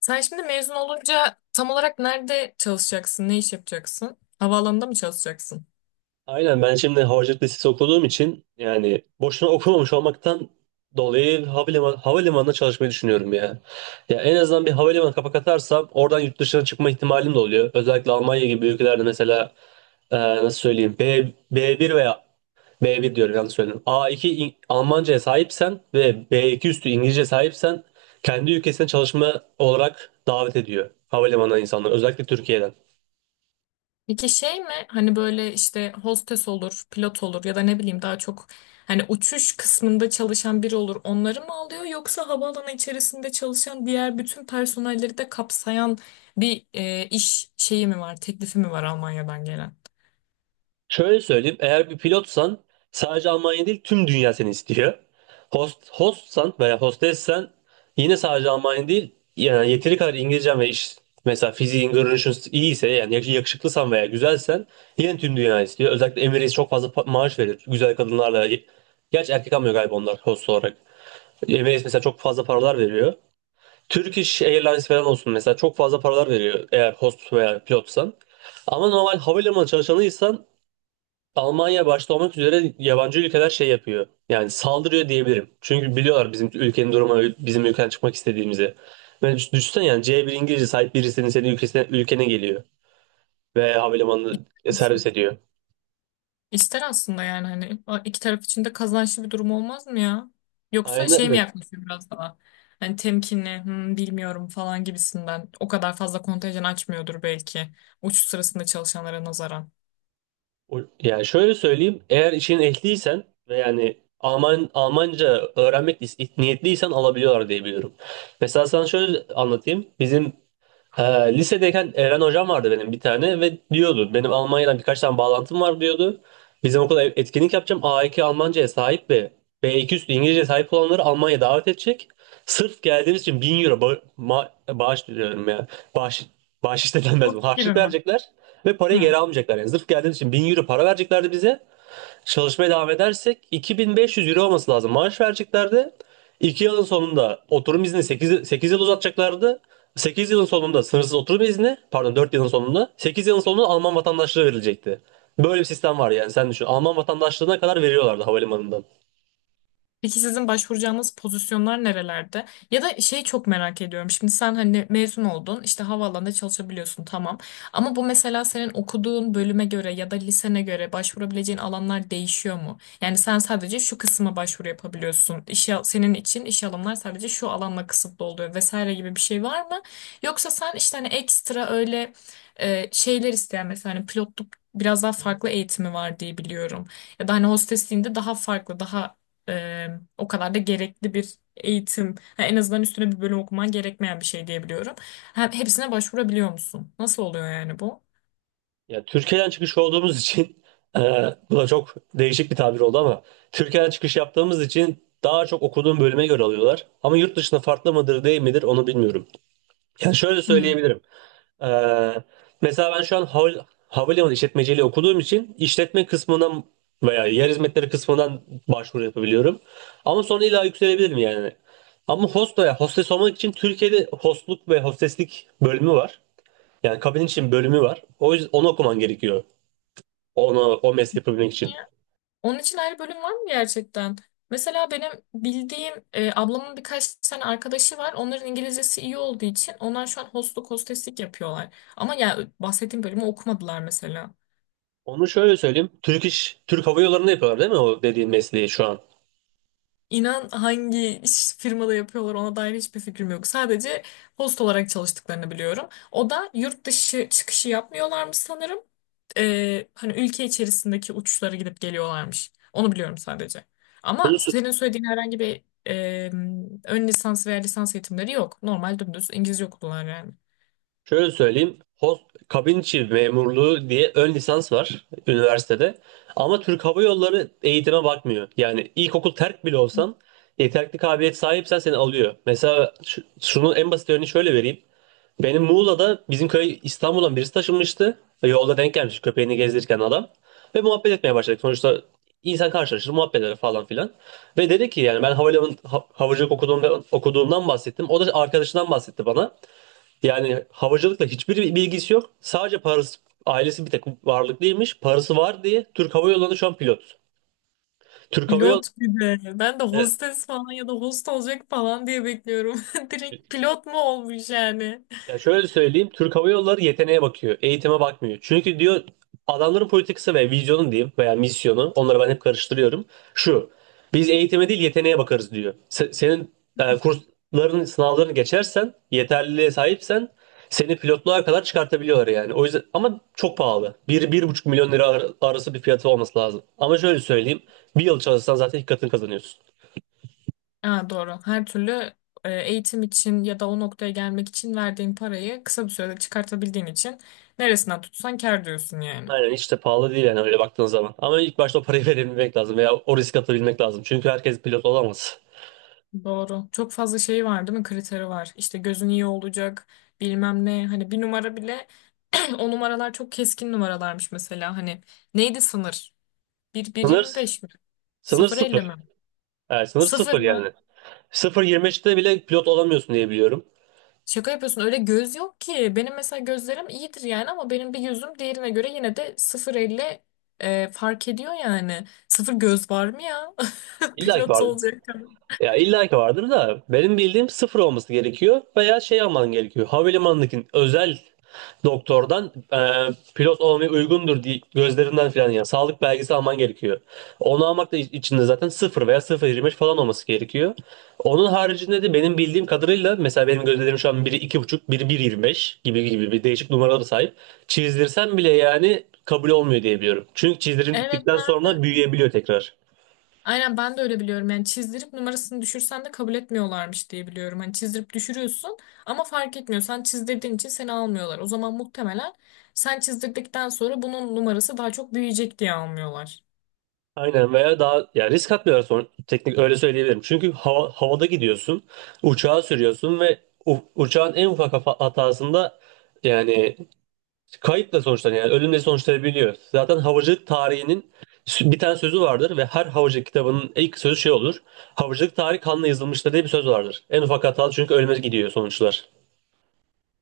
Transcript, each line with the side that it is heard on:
left: Sen şimdi mezun olunca tam olarak nerede çalışacaksın, ne iş yapacaksın? Havaalanında mı çalışacaksın?
right: Aynen ben şimdi havacılık lisesi okuduğum için yani boşuna okumamış olmaktan dolayı havalimanında çalışmayı düşünüyorum ya. Ya en azından bir havalimanı kapak atarsam oradan yurt dışına çıkma ihtimalim de oluyor. Özellikle Almanya gibi ülkelerde mesela nasıl söyleyeyim B1 veya B1 diyorum yanlış söyledim. A2 Almanca'ya sahipsen ve B2 üstü İngilizce sahipsen kendi ülkesine çalışma olarak davet ediyor havalimanına insanlar özellikle Türkiye'den.
left: Peki şey mi hani böyle işte hostes olur, pilot olur ya da ne bileyim daha çok hani uçuş kısmında çalışan biri olur onları mı alıyor yoksa havaalanı içerisinde çalışan diğer bütün personelleri de kapsayan bir iş şeyi mi var, teklifi mi var Almanya'dan gelen?
right: Şöyle söyleyeyim, eğer bir pilotsan sadece Almanya değil tüm dünya seni istiyor. Hostsan veya hostessen yine sadece Almanya değil yani yeteri kadar İngilizcen ve iş mesela fiziğin, görünüşün iyiyse yani yakışıklısan veya güzelsen yine tüm dünya istiyor. Özellikle Emirates çok fazla maaş verir güzel kadınlarla. Gerçi erkek almıyor galiba onlar host olarak. Emirates mesela çok fazla paralar veriyor. Turkish Airlines falan olsun mesela çok fazla paralar veriyor eğer host veya pilotsan. Ama normal havalimanı çalışanıysan Almanya başta olmak üzere yabancı ülkeler şey yapıyor. Yani saldırıyor diyebilirim. Çünkü biliyorlar bizim ülkenin durumu, bizim ülkeden çıkmak istediğimizi. Ve düşünsene yani C1 İngilizce sahip birisinin senin ülkene geliyor. Ve havalimanını servis ediyor.
left: İster aslında yani hani o iki taraf için de kazançlı bir durum olmaz mı ya? Yoksa
right: Aynen,
left: şey mi
right: aynen.
left: yaklaşıyor biraz daha? Hani temkinli, "Hmm, bilmiyorum falan gibisinden. O kadar fazla kontenjan açmıyordur belki. Uçuş sırasında çalışanlara nazaran.
right: Yani şöyle söyleyeyim. Eğer işin ehliysen ve yani Almanca öğrenmek niyetliysen alabiliyorlar diye biliyorum. Mesela sana şöyle anlatayım. Bizim Ha, lisedeyken Eren hocam vardı benim bir tane ve diyordu benim Almanya'dan birkaç tane bağlantım var diyordu. Bizim okula etkinlik yapacağım. A2 Almanca'ya sahip ve B2 üstü İngilizce'ye sahip olanları Almanya'ya davet edecek. Sırf geldiğimiz için 1.000 euro bağış diyorum ya. Bağış, bağış istedenmez
left: Burs
right: bu.
left: gibi
right: Harçlık
left: mi?
right: verecekler ve parayı
left: Hı.
right: geri almayacaklar. Yani sırf geldiğimiz için 1000 euro para vereceklerdi bize. Çalışmaya devam edersek 2.500 euro olması lazım. Maaş vereceklerdi. 2 yılın sonunda oturum izni 8, 8 yıl uzatacaklardı. 8 yılın sonunda sınırsız oturum izni, pardon 4 yılın sonunda, 8 yılın sonunda Alman vatandaşlığı verilecekti. Böyle bir sistem var yani sen düşün. Alman vatandaşlığına kadar veriyorlardı havalimanından.
left: Peki sizin başvuracağınız pozisyonlar nerelerde? Ya da şeyi çok merak ediyorum. Şimdi sen hani mezun oldun, işte havaalanında çalışabiliyorsun tamam. Ama bu mesela senin okuduğun bölüme göre ya da lisene göre başvurabileceğin alanlar değişiyor mu? Yani sen sadece şu kısma başvuru yapabiliyorsun. İş, senin için iş alanlar sadece şu alanla kısıtlı oluyor vesaire gibi bir şey var mı? Yoksa sen işte hani ekstra öyle şeyler isteyen mesela hani pilotluk biraz daha farklı eğitimi var diye biliyorum. Ya da hani hostesliğinde daha farklı, e, o kadar da gerekli bir eğitim, ha, en azından üstüne bir bölüm okuman gerekmeyen bir şey diyebiliyorum. Ha, hepsine başvurabiliyor musun? Nasıl oluyor yani bu?
right: Yani Türkiye'den çıkış olduğumuz için e, bu da çok değişik bir tabir oldu ama Türkiye'den çıkış yaptığımız için daha çok okuduğum bölüme göre alıyorlar. Ama yurt dışında farklı mıdır değil midir onu bilmiyorum. Ya şöyle
left: Hmm.
right: söyleyebilirim. Ee, mesela ben şu an havalimanı işletmeciliği okuduğum için işletme kısmından veya yer hizmetleri kısmından başvuru yapabiliyorum. Ama sonra illa yükselebilirim yani. Ama host veya hostes olmak için Türkiye'de hostluk ve hosteslik bölümü var. Yani kabin için bölümü var. O yüzden onu okuman gerekiyor. O mesleği yapabilmek için.
left: Ya, onun için ayrı bölüm var mı gerçekten? Mesela benim bildiğim ablamın birkaç tane arkadaşı var. Onların İngilizcesi iyi olduğu için onlar şu an hostluk hosteslik yapıyorlar. Ama ya bahsettiğim bölümü okumadılar mesela.
right: Onu şöyle söyleyeyim. Türk Hava Yolları'nda yapıyorlar değil mi o dediğin mesleği şu an?
left: İnan hangi firmada yapıyorlar ona dair hiçbir fikrim yok. Sadece host olarak çalıştıklarını biliyorum. O da yurt dışı çıkışı yapmıyorlarmış sanırım. Hani ülke içerisindeki uçuşlara gidip geliyorlarmış. Onu biliyorum sadece. Ama
right: Bunu,
left: senin söylediğin herhangi bir ön lisans veya lisans eğitimleri yok. Normal dümdüz İngilizce okudular yani.
right: Şöyle söyleyeyim. Kabin içi memurluğu diye ön lisans var üniversitede. Ama Türk Hava Yolları eğitime bakmıyor. Yani ilkokul terk bile olsan yeterli kabiliyet sahipsen seni alıyor. Mesela şunun en basit örneğini şöyle vereyim. Benim Muğla'da bizim köy İstanbul'dan birisi taşınmıştı. Yolda denk gelmiş köpeğini gezdirirken adam. Ve muhabbet etmeye başladık. Sonuçta insan karşılaşır, muhabbet eder falan filan. Ve dedi ki yani ben havacılık okuduğumdan bahsettim. O da arkadaşından bahsetti bana. Yani havacılıkla hiçbir bilgisi yok. Sadece parası ailesi bir tek varlıklıymış. Parası var diye Türk Hava Yolları'nda şu an pilot. Türk Hava Yolları
left: Pilot bir de. Ben de hostes falan ya da host olacak falan diye bekliyorum. Direkt pilot mu olmuş yani?
right: Ya şöyle söyleyeyim, Türk Hava Yolları yeteneğe bakıyor, eğitime bakmıyor. Çünkü diyor adamların politikası ve vizyonu diyeyim veya misyonu, onları ben hep karıştırıyorum. Şu, biz eğitime değil yeteneğe bakarız diyor. Senin kursların, sınavlarını geçersen, yeterliliğe sahipsen seni pilotluğa kadar çıkartabiliyorlar yani. O yüzden ama çok pahalı. Bir 1,5 milyon lira arası bir fiyatı olması lazım. Ama şöyle söyleyeyim, bir yıl çalışsan zaten iki katını kazanıyorsun.
left: Ha, doğru. Her türlü eğitim için ya da o noktaya gelmek için verdiğin parayı kısa bir sürede çıkartabildiğin için neresinden tutsan kâr diyorsun yani.
right: Aynen hiç de pahalı değil yani öyle baktığın zaman. Ama ilk başta o parayı verebilmek lazım veya o risk atabilmek lazım. Çünkü herkes pilot olamaz.
left: Doğru. Çok fazla şey var değil mi? Kriteri var. İşte gözün iyi olacak, bilmem ne. Hani bir numara bile o numaralar çok keskin numaralarmış mesela. Hani neydi sınır? 1,
right: Sınır,
left: 1,25 mi?
right: sınır
left: 0,50 mi?
right: sıfır. Evet, sınır
left: Sıfır
right: sıfır
left: mı?
right: yani. 0,25'te bile pilot olamıyorsun diye biliyorum.
left: Şaka yapıyorsun öyle göz yok ki. Benim mesela gözlerim iyidir yani ama benim bir gözüm diğerine göre yine de 0,50 fark ediyor yani. Sıfır göz var mı ya?
right: İlla ki
left: Pilot
right: vardır.
left: olacak.
right: Ya illa ki vardır da benim bildiğim sıfır olması gerekiyor veya şey alman gerekiyor. Havalimanındaki özel doktordan pilot olmaya uygundur diye gözlerinden falan ya sağlık belgesi alman gerekiyor. Onu almak da içinde zaten sıfır veya 0,25 falan olması gerekiyor. Onun haricinde de benim bildiğim kadarıyla mesela benim gözlerim şu an biri 2,5 biri 1,25 gibi gibi bir değişik numaralara sahip. Çizdirsem bile yani kabul olmuyor diye biliyorum. Çünkü
left: Evet
right: çizdirdikten
left: ben
right: sonra
left: de.
right: büyüyebiliyor tekrar.
left: Aynen ben de öyle biliyorum. Yani çizdirip numarasını düşürsen de kabul etmiyorlarmış diye biliyorum. Hani çizdirip düşürüyorsun ama fark etmiyor. Sen çizdirdiğin için seni almıyorlar. O zaman muhtemelen sen çizdirdikten sonra bunun numarası daha çok büyüyecek diye almıyorlar.
right: Aynen veya daha ya risk atmıyorlar sonra teknik öyle söyleyebilirim. Çünkü havada gidiyorsun, uçağa sürüyorsun ve uçağın en ufak hatasında yani kayıpla sonuçlanıyor. Yani ölümle sonuçlanabiliyor. Zaten havacılık tarihinin bir tane sözü vardır ve her havacılık kitabının ilk sözü şey olur. Havacılık tarihi kanla yazılmıştır diye bir söz vardır. En ufak hata çünkü ölüme gidiyor sonuçlar.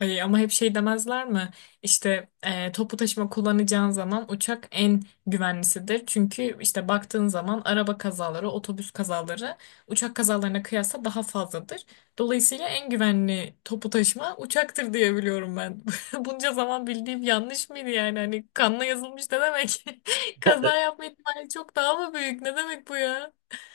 left: Ay, ama hep şey demezler mi? İşte toplu taşıma kullanacağın zaman uçak en güvenlisidir. Çünkü işte baktığın zaman araba kazaları, otobüs kazaları uçak kazalarına kıyasla daha fazladır. Dolayısıyla en güvenli toplu taşıma uçaktır diye biliyorum ben. Bunca zaman bildiğim yanlış mıydı yani? Hani kanla yazılmış ne demek? Kaza yapma ihtimali çok daha mı büyük? Ne demek bu ya?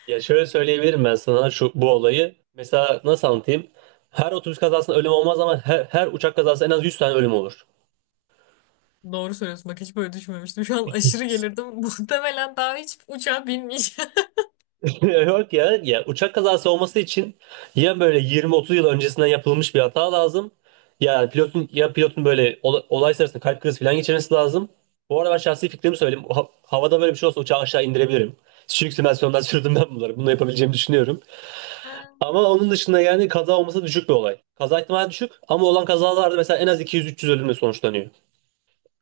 right: Ya şöyle söyleyebilirim ben sana şu bu olayı. Mesela nasıl anlatayım? Her otobüs kazasında ölüm olmaz ama her uçak kazasında en az 100 tane ölüm olur.
left: Doğru söylüyorsun bak hiç böyle düşünmemiştim. Şu an aşırı gelirdim. Muhtemelen daha hiç uçağa binmeyeceğim.
right: Yok ya, ya uçak kazası olması için ya böyle 20-30 yıl öncesinden yapılmış bir hata lazım. Ya pilotun ya pilotun böyle olay sırasında kalp krizi falan geçirmesi lazım. Bu arada ben şahsi fikrimi söyleyeyim. Havada böyle bir şey olsa uçağı aşağı indirebilirim. Düşük simülasyondan sürdüm ben bunları. Bunu yapabileceğimi düşünüyorum. Ama onun dışında yani kaza olması düşük bir olay. Kaza ihtimali düşük ama olan kazalarda mesela en az 200-300 ölümle sonuçlanıyor.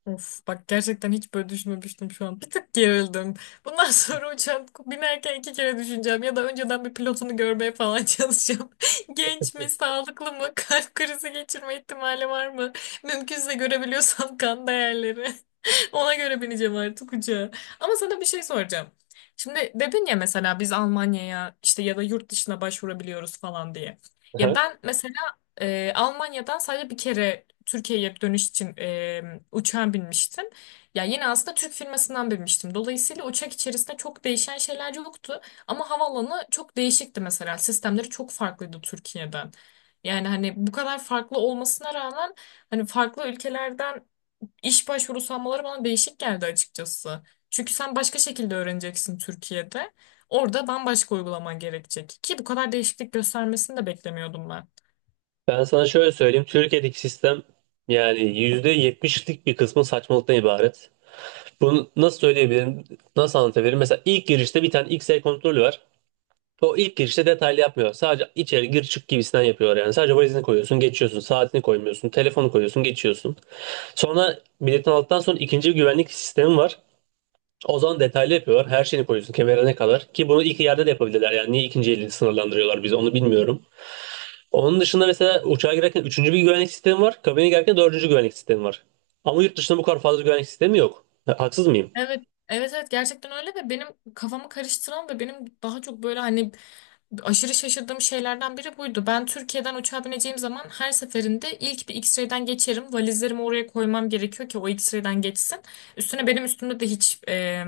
left: Of bak gerçekten hiç böyle düşünmemiştim şu an. Bir tık gerildim. Bundan sonra uçağa binerken iki kere düşüneceğim ya da önceden bir pilotunu görmeye falan çalışacağım. Genç mi, sağlıklı mı, kalp krizi geçirme ihtimali var mı? Mümkünse görebiliyorsam kan değerleri. Ona göre bineceğim artık uçağa. Ama sana bir şey soracağım. Şimdi dedin ya mesela biz Almanya'ya işte ya da yurt dışına başvurabiliyoruz falan diye. Ya
right: Aha.
left: ben mesela Almanya'dan sadece bir kere Türkiye'ye dönüş için uçağa binmiştim. Ya yine aslında Türk firmasından binmiştim. Dolayısıyla uçak içerisinde çok değişen şeyler yoktu. Ama havaalanı çok değişikti mesela. Sistemleri çok farklıydı Türkiye'den. Yani hani bu kadar farklı olmasına rağmen hani farklı ülkelerden İş başvurusu almaları bana değişik geldi açıkçası. Çünkü sen başka şekilde öğreneceksin Türkiye'de. Orada bambaşka uygulaman gerekecek. Ki bu kadar değişiklik göstermesini de beklemiyordum ben.
right: Ben sana şöyle söyleyeyim. Türkiye'deki sistem yani %70'lik bir kısmı saçmalıktan ibaret. Bunu nasıl söyleyebilirim? Nasıl anlatabilirim? Mesela ilk girişte bir tane X-ray kontrolü var. O ilk girişte detaylı yapmıyor. Sadece içeri gir çık gibisinden yapıyorlar yani. Sadece valizini koyuyorsun, geçiyorsun. Saatini koymuyorsun. Telefonu koyuyorsun, geçiyorsun. Sonra biletini aldıktan sonra ikinci bir güvenlik sistemi var. O zaman detaylı yapıyorlar. Her şeyini koyuyorsun kemerine kadar. Ki bunu ilk yerde de yapabilirler. Yani niye ikinci eli sınırlandırıyorlar bizi onu bilmiyorum. Onun dışında mesela uçağa girerken üçüncü bir güvenlik sistemi var. Kabine girerken dördüncü güvenlik sistemi var. Ama yurt dışında bu kadar fazla güvenlik sistemi yok. Haksız mıyım?
left: Evet, evet evet gerçekten öyle ve benim kafamı karıştıran ve benim daha çok böyle hani aşırı şaşırdığım şeylerden biri buydu. Ben Türkiye'den uçağa bineceğim zaman her seferinde ilk bir X-ray'den geçerim. Valizlerimi oraya koymam gerekiyor ki o X-ray'den geçsin. Üstüne benim üstümde de hiç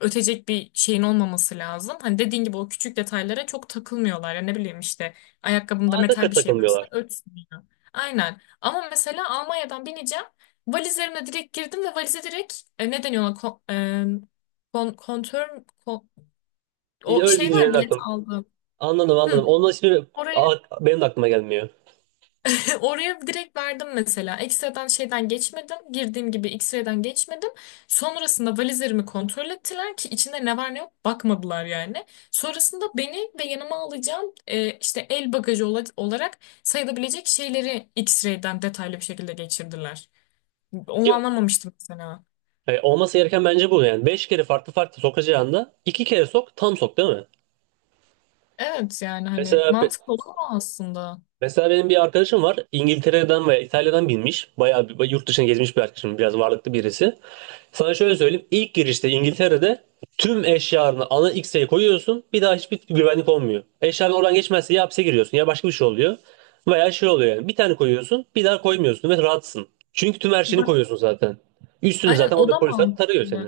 left: ötecek bir şeyin olmaması lazım. Hani dediğin gibi o küçük detaylara çok takılmıyorlar. Ya ne bileyim işte ayakkabımda
right: Zaten
left: metal bir şey varsa
right: takılmıyorlar.
left: ötsün ya. Aynen. Ama mesela Almanya'dan bineceğim. Valizlerimle direkt girdim ve valize direkt ne deniyor ona? E, kontör mü?
right: İşte
left: O
right: öyle
left: şey
right: deyince
left: var
right: benim
left: bilet
right: aklım.
left: aldım.
right: Anladım,
left: Hı.
right: anladım. Ondan şimdi
left: Oraya
right: a- benim de aklıma gelmiyor.
left: Oraya direkt verdim mesela. X-ray'den şeyden geçmedim. Girdiğim gibi X-ray'den geçmedim. Sonrasında valizlerimi kontrol ettiler ki içinde ne var ne yok bakmadılar yani. Sonrasında beni ve yanıma alacağım işte el bagajı olarak sayılabilecek şeyleri X-ray'den detaylı bir şekilde geçirdiler. Onu
right: Yok.
left: anlamamıştım mesela.
right: Olması gereken bence bu yani. Beş kere farklı farklı sokacağında iki kere sok tam sok değil mi?
left: Evet yani hani
right: Mesela
left: mantıklı olan o aslında.
right: Mesela benim bir arkadaşım var. İngiltere'den veya İtalya'dan binmiş. Bayağı bir, yurt dışına gezmiş bir arkadaşım. Biraz varlıklı birisi. Sana şöyle söyleyeyim. İlk girişte İngiltere'de tüm eşyalarını ana X'e koyuyorsun. Bir daha hiçbir güvenlik olmuyor. Eşyaların oradan geçmezse ya hapse giriyorsun ya başka bir şey oluyor. Veya şey oluyor yani. Bir tane koyuyorsun bir daha koymuyorsun ve rahatsın. Çünkü tüm her şeyini
left: Bak
right: koyuyorsun zaten. Üstünü
left: aynen
right: zaten
left: o
right: orada
left: da
right: polisler tarıyor seni.
left: mantıklı.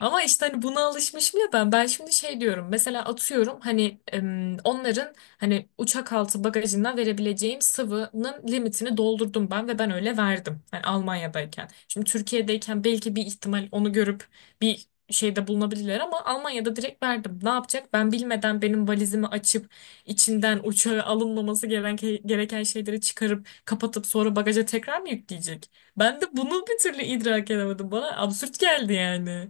left: Ama işte hani buna alışmışım ya ben. Ben şimdi şey diyorum. Mesela atıyorum hani onların hani uçak altı bagajından verebileceğim sıvının limitini doldurdum ben ve ben öyle verdim. Hani Almanya'dayken. Şimdi Türkiye'deyken belki bir ihtimal onu görüp bir şeyde bulunabilirler ama Almanya'da direkt verdim. Ne yapacak? Ben bilmeden benim valizimi açıp içinden uçağa alınmaması gereken, gereken şeyleri çıkarıp kapatıp sonra bagaja tekrar mı yükleyecek? Ben de bunu bir türlü idrak edemedim. Bana absürt geldi yani.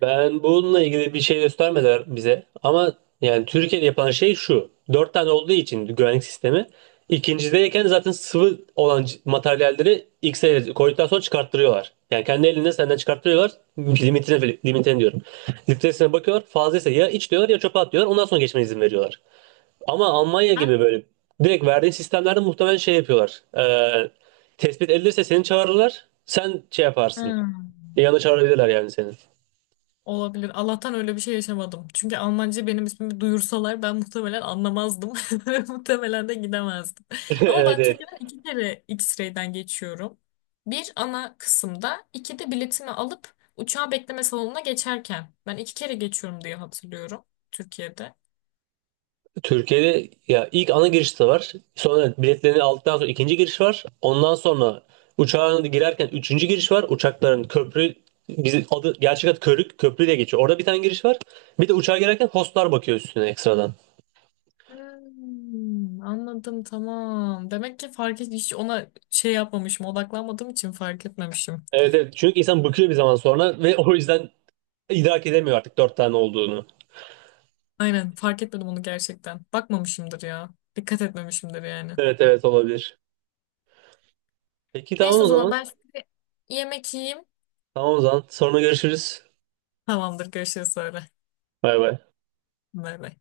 right: Ben bununla ilgili bir şey göstermediler bize. Ama yani Türkiye'de yapılan şey şu. Dört tane olduğu için güvenlik sistemi. İkincideyken zaten sıvı olan materyalleri ilk sefere koyduktan sonra çıkarttırıyorlar. Yani kendi elinde senden çıkarttırıyorlar. Limitine diyorum. Litresine bakıyorlar. Fazlaysa ya iç diyorlar ya çöpe at diyorlar. Ondan sonra geçmene izin veriyorlar. Ama Almanya gibi böyle direkt verdiğin sistemlerde muhtemelen şey yapıyorlar. Tespit edilirse seni çağırırlar. Sen şey yaparsın.
left: Hmm.
right: Yanına çağırabilirler yani seni.
left: Olabilir. Allah'tan öyle bir şey yaşamadım. Çünkü Almanca benim ismimi duyursalar ben muhtemelen anlamazdım. Ve muhtemelen de gidemezdim. Ama
right: Evet,
left: ben
right: evet.
left: Türkiye'den iki kere X-ray'den geçiyorum. Bir ana kısımda, iki de biletimi alıp uçağa bekleme salonuna geçerken. Ben iki kere geçiyorum diye hatırlıyorum Türkiye'de.
right: Türkiye'de ya ilk ana giriş de var. Sonra biletlerini aldıktan sonra ikinci giriş var. Ondan sonra uçağa girerken üçüncü giriş var. Uçakların köprü bizim adı gerçek adı körük köprü diye geçiyor. Orada bir tane giriş var. Bir de uçağa girerken hostlar bakıyor üstüne ekstradan.
left: Hmm, anladım tamam. Demek ki fark et hiç ona şey yapmamışım, odaklanmadığım için fark etmemişim.
right: Evet, evet. Çünkü insan bıkıyor bir zaman sonra ve o yüzden idrak edemiyor artık dört tane olduğunu.
left: Aynen fark etmedim onu gerçekten. Bakmamışımdır ya. Dikkat etmemişimdir yani.
right: Evet, evet, olabilir. Peki, tamam
left: Neyse
right: o
left: o zaman
right: zaman.
left: ben şimdi yemek yiyeyim.
right: Tamam o zaman. Sonra görüşürüz.
left: Tamamdır görüşürüz sonra.
right: Bay bay.
left: Bay bay.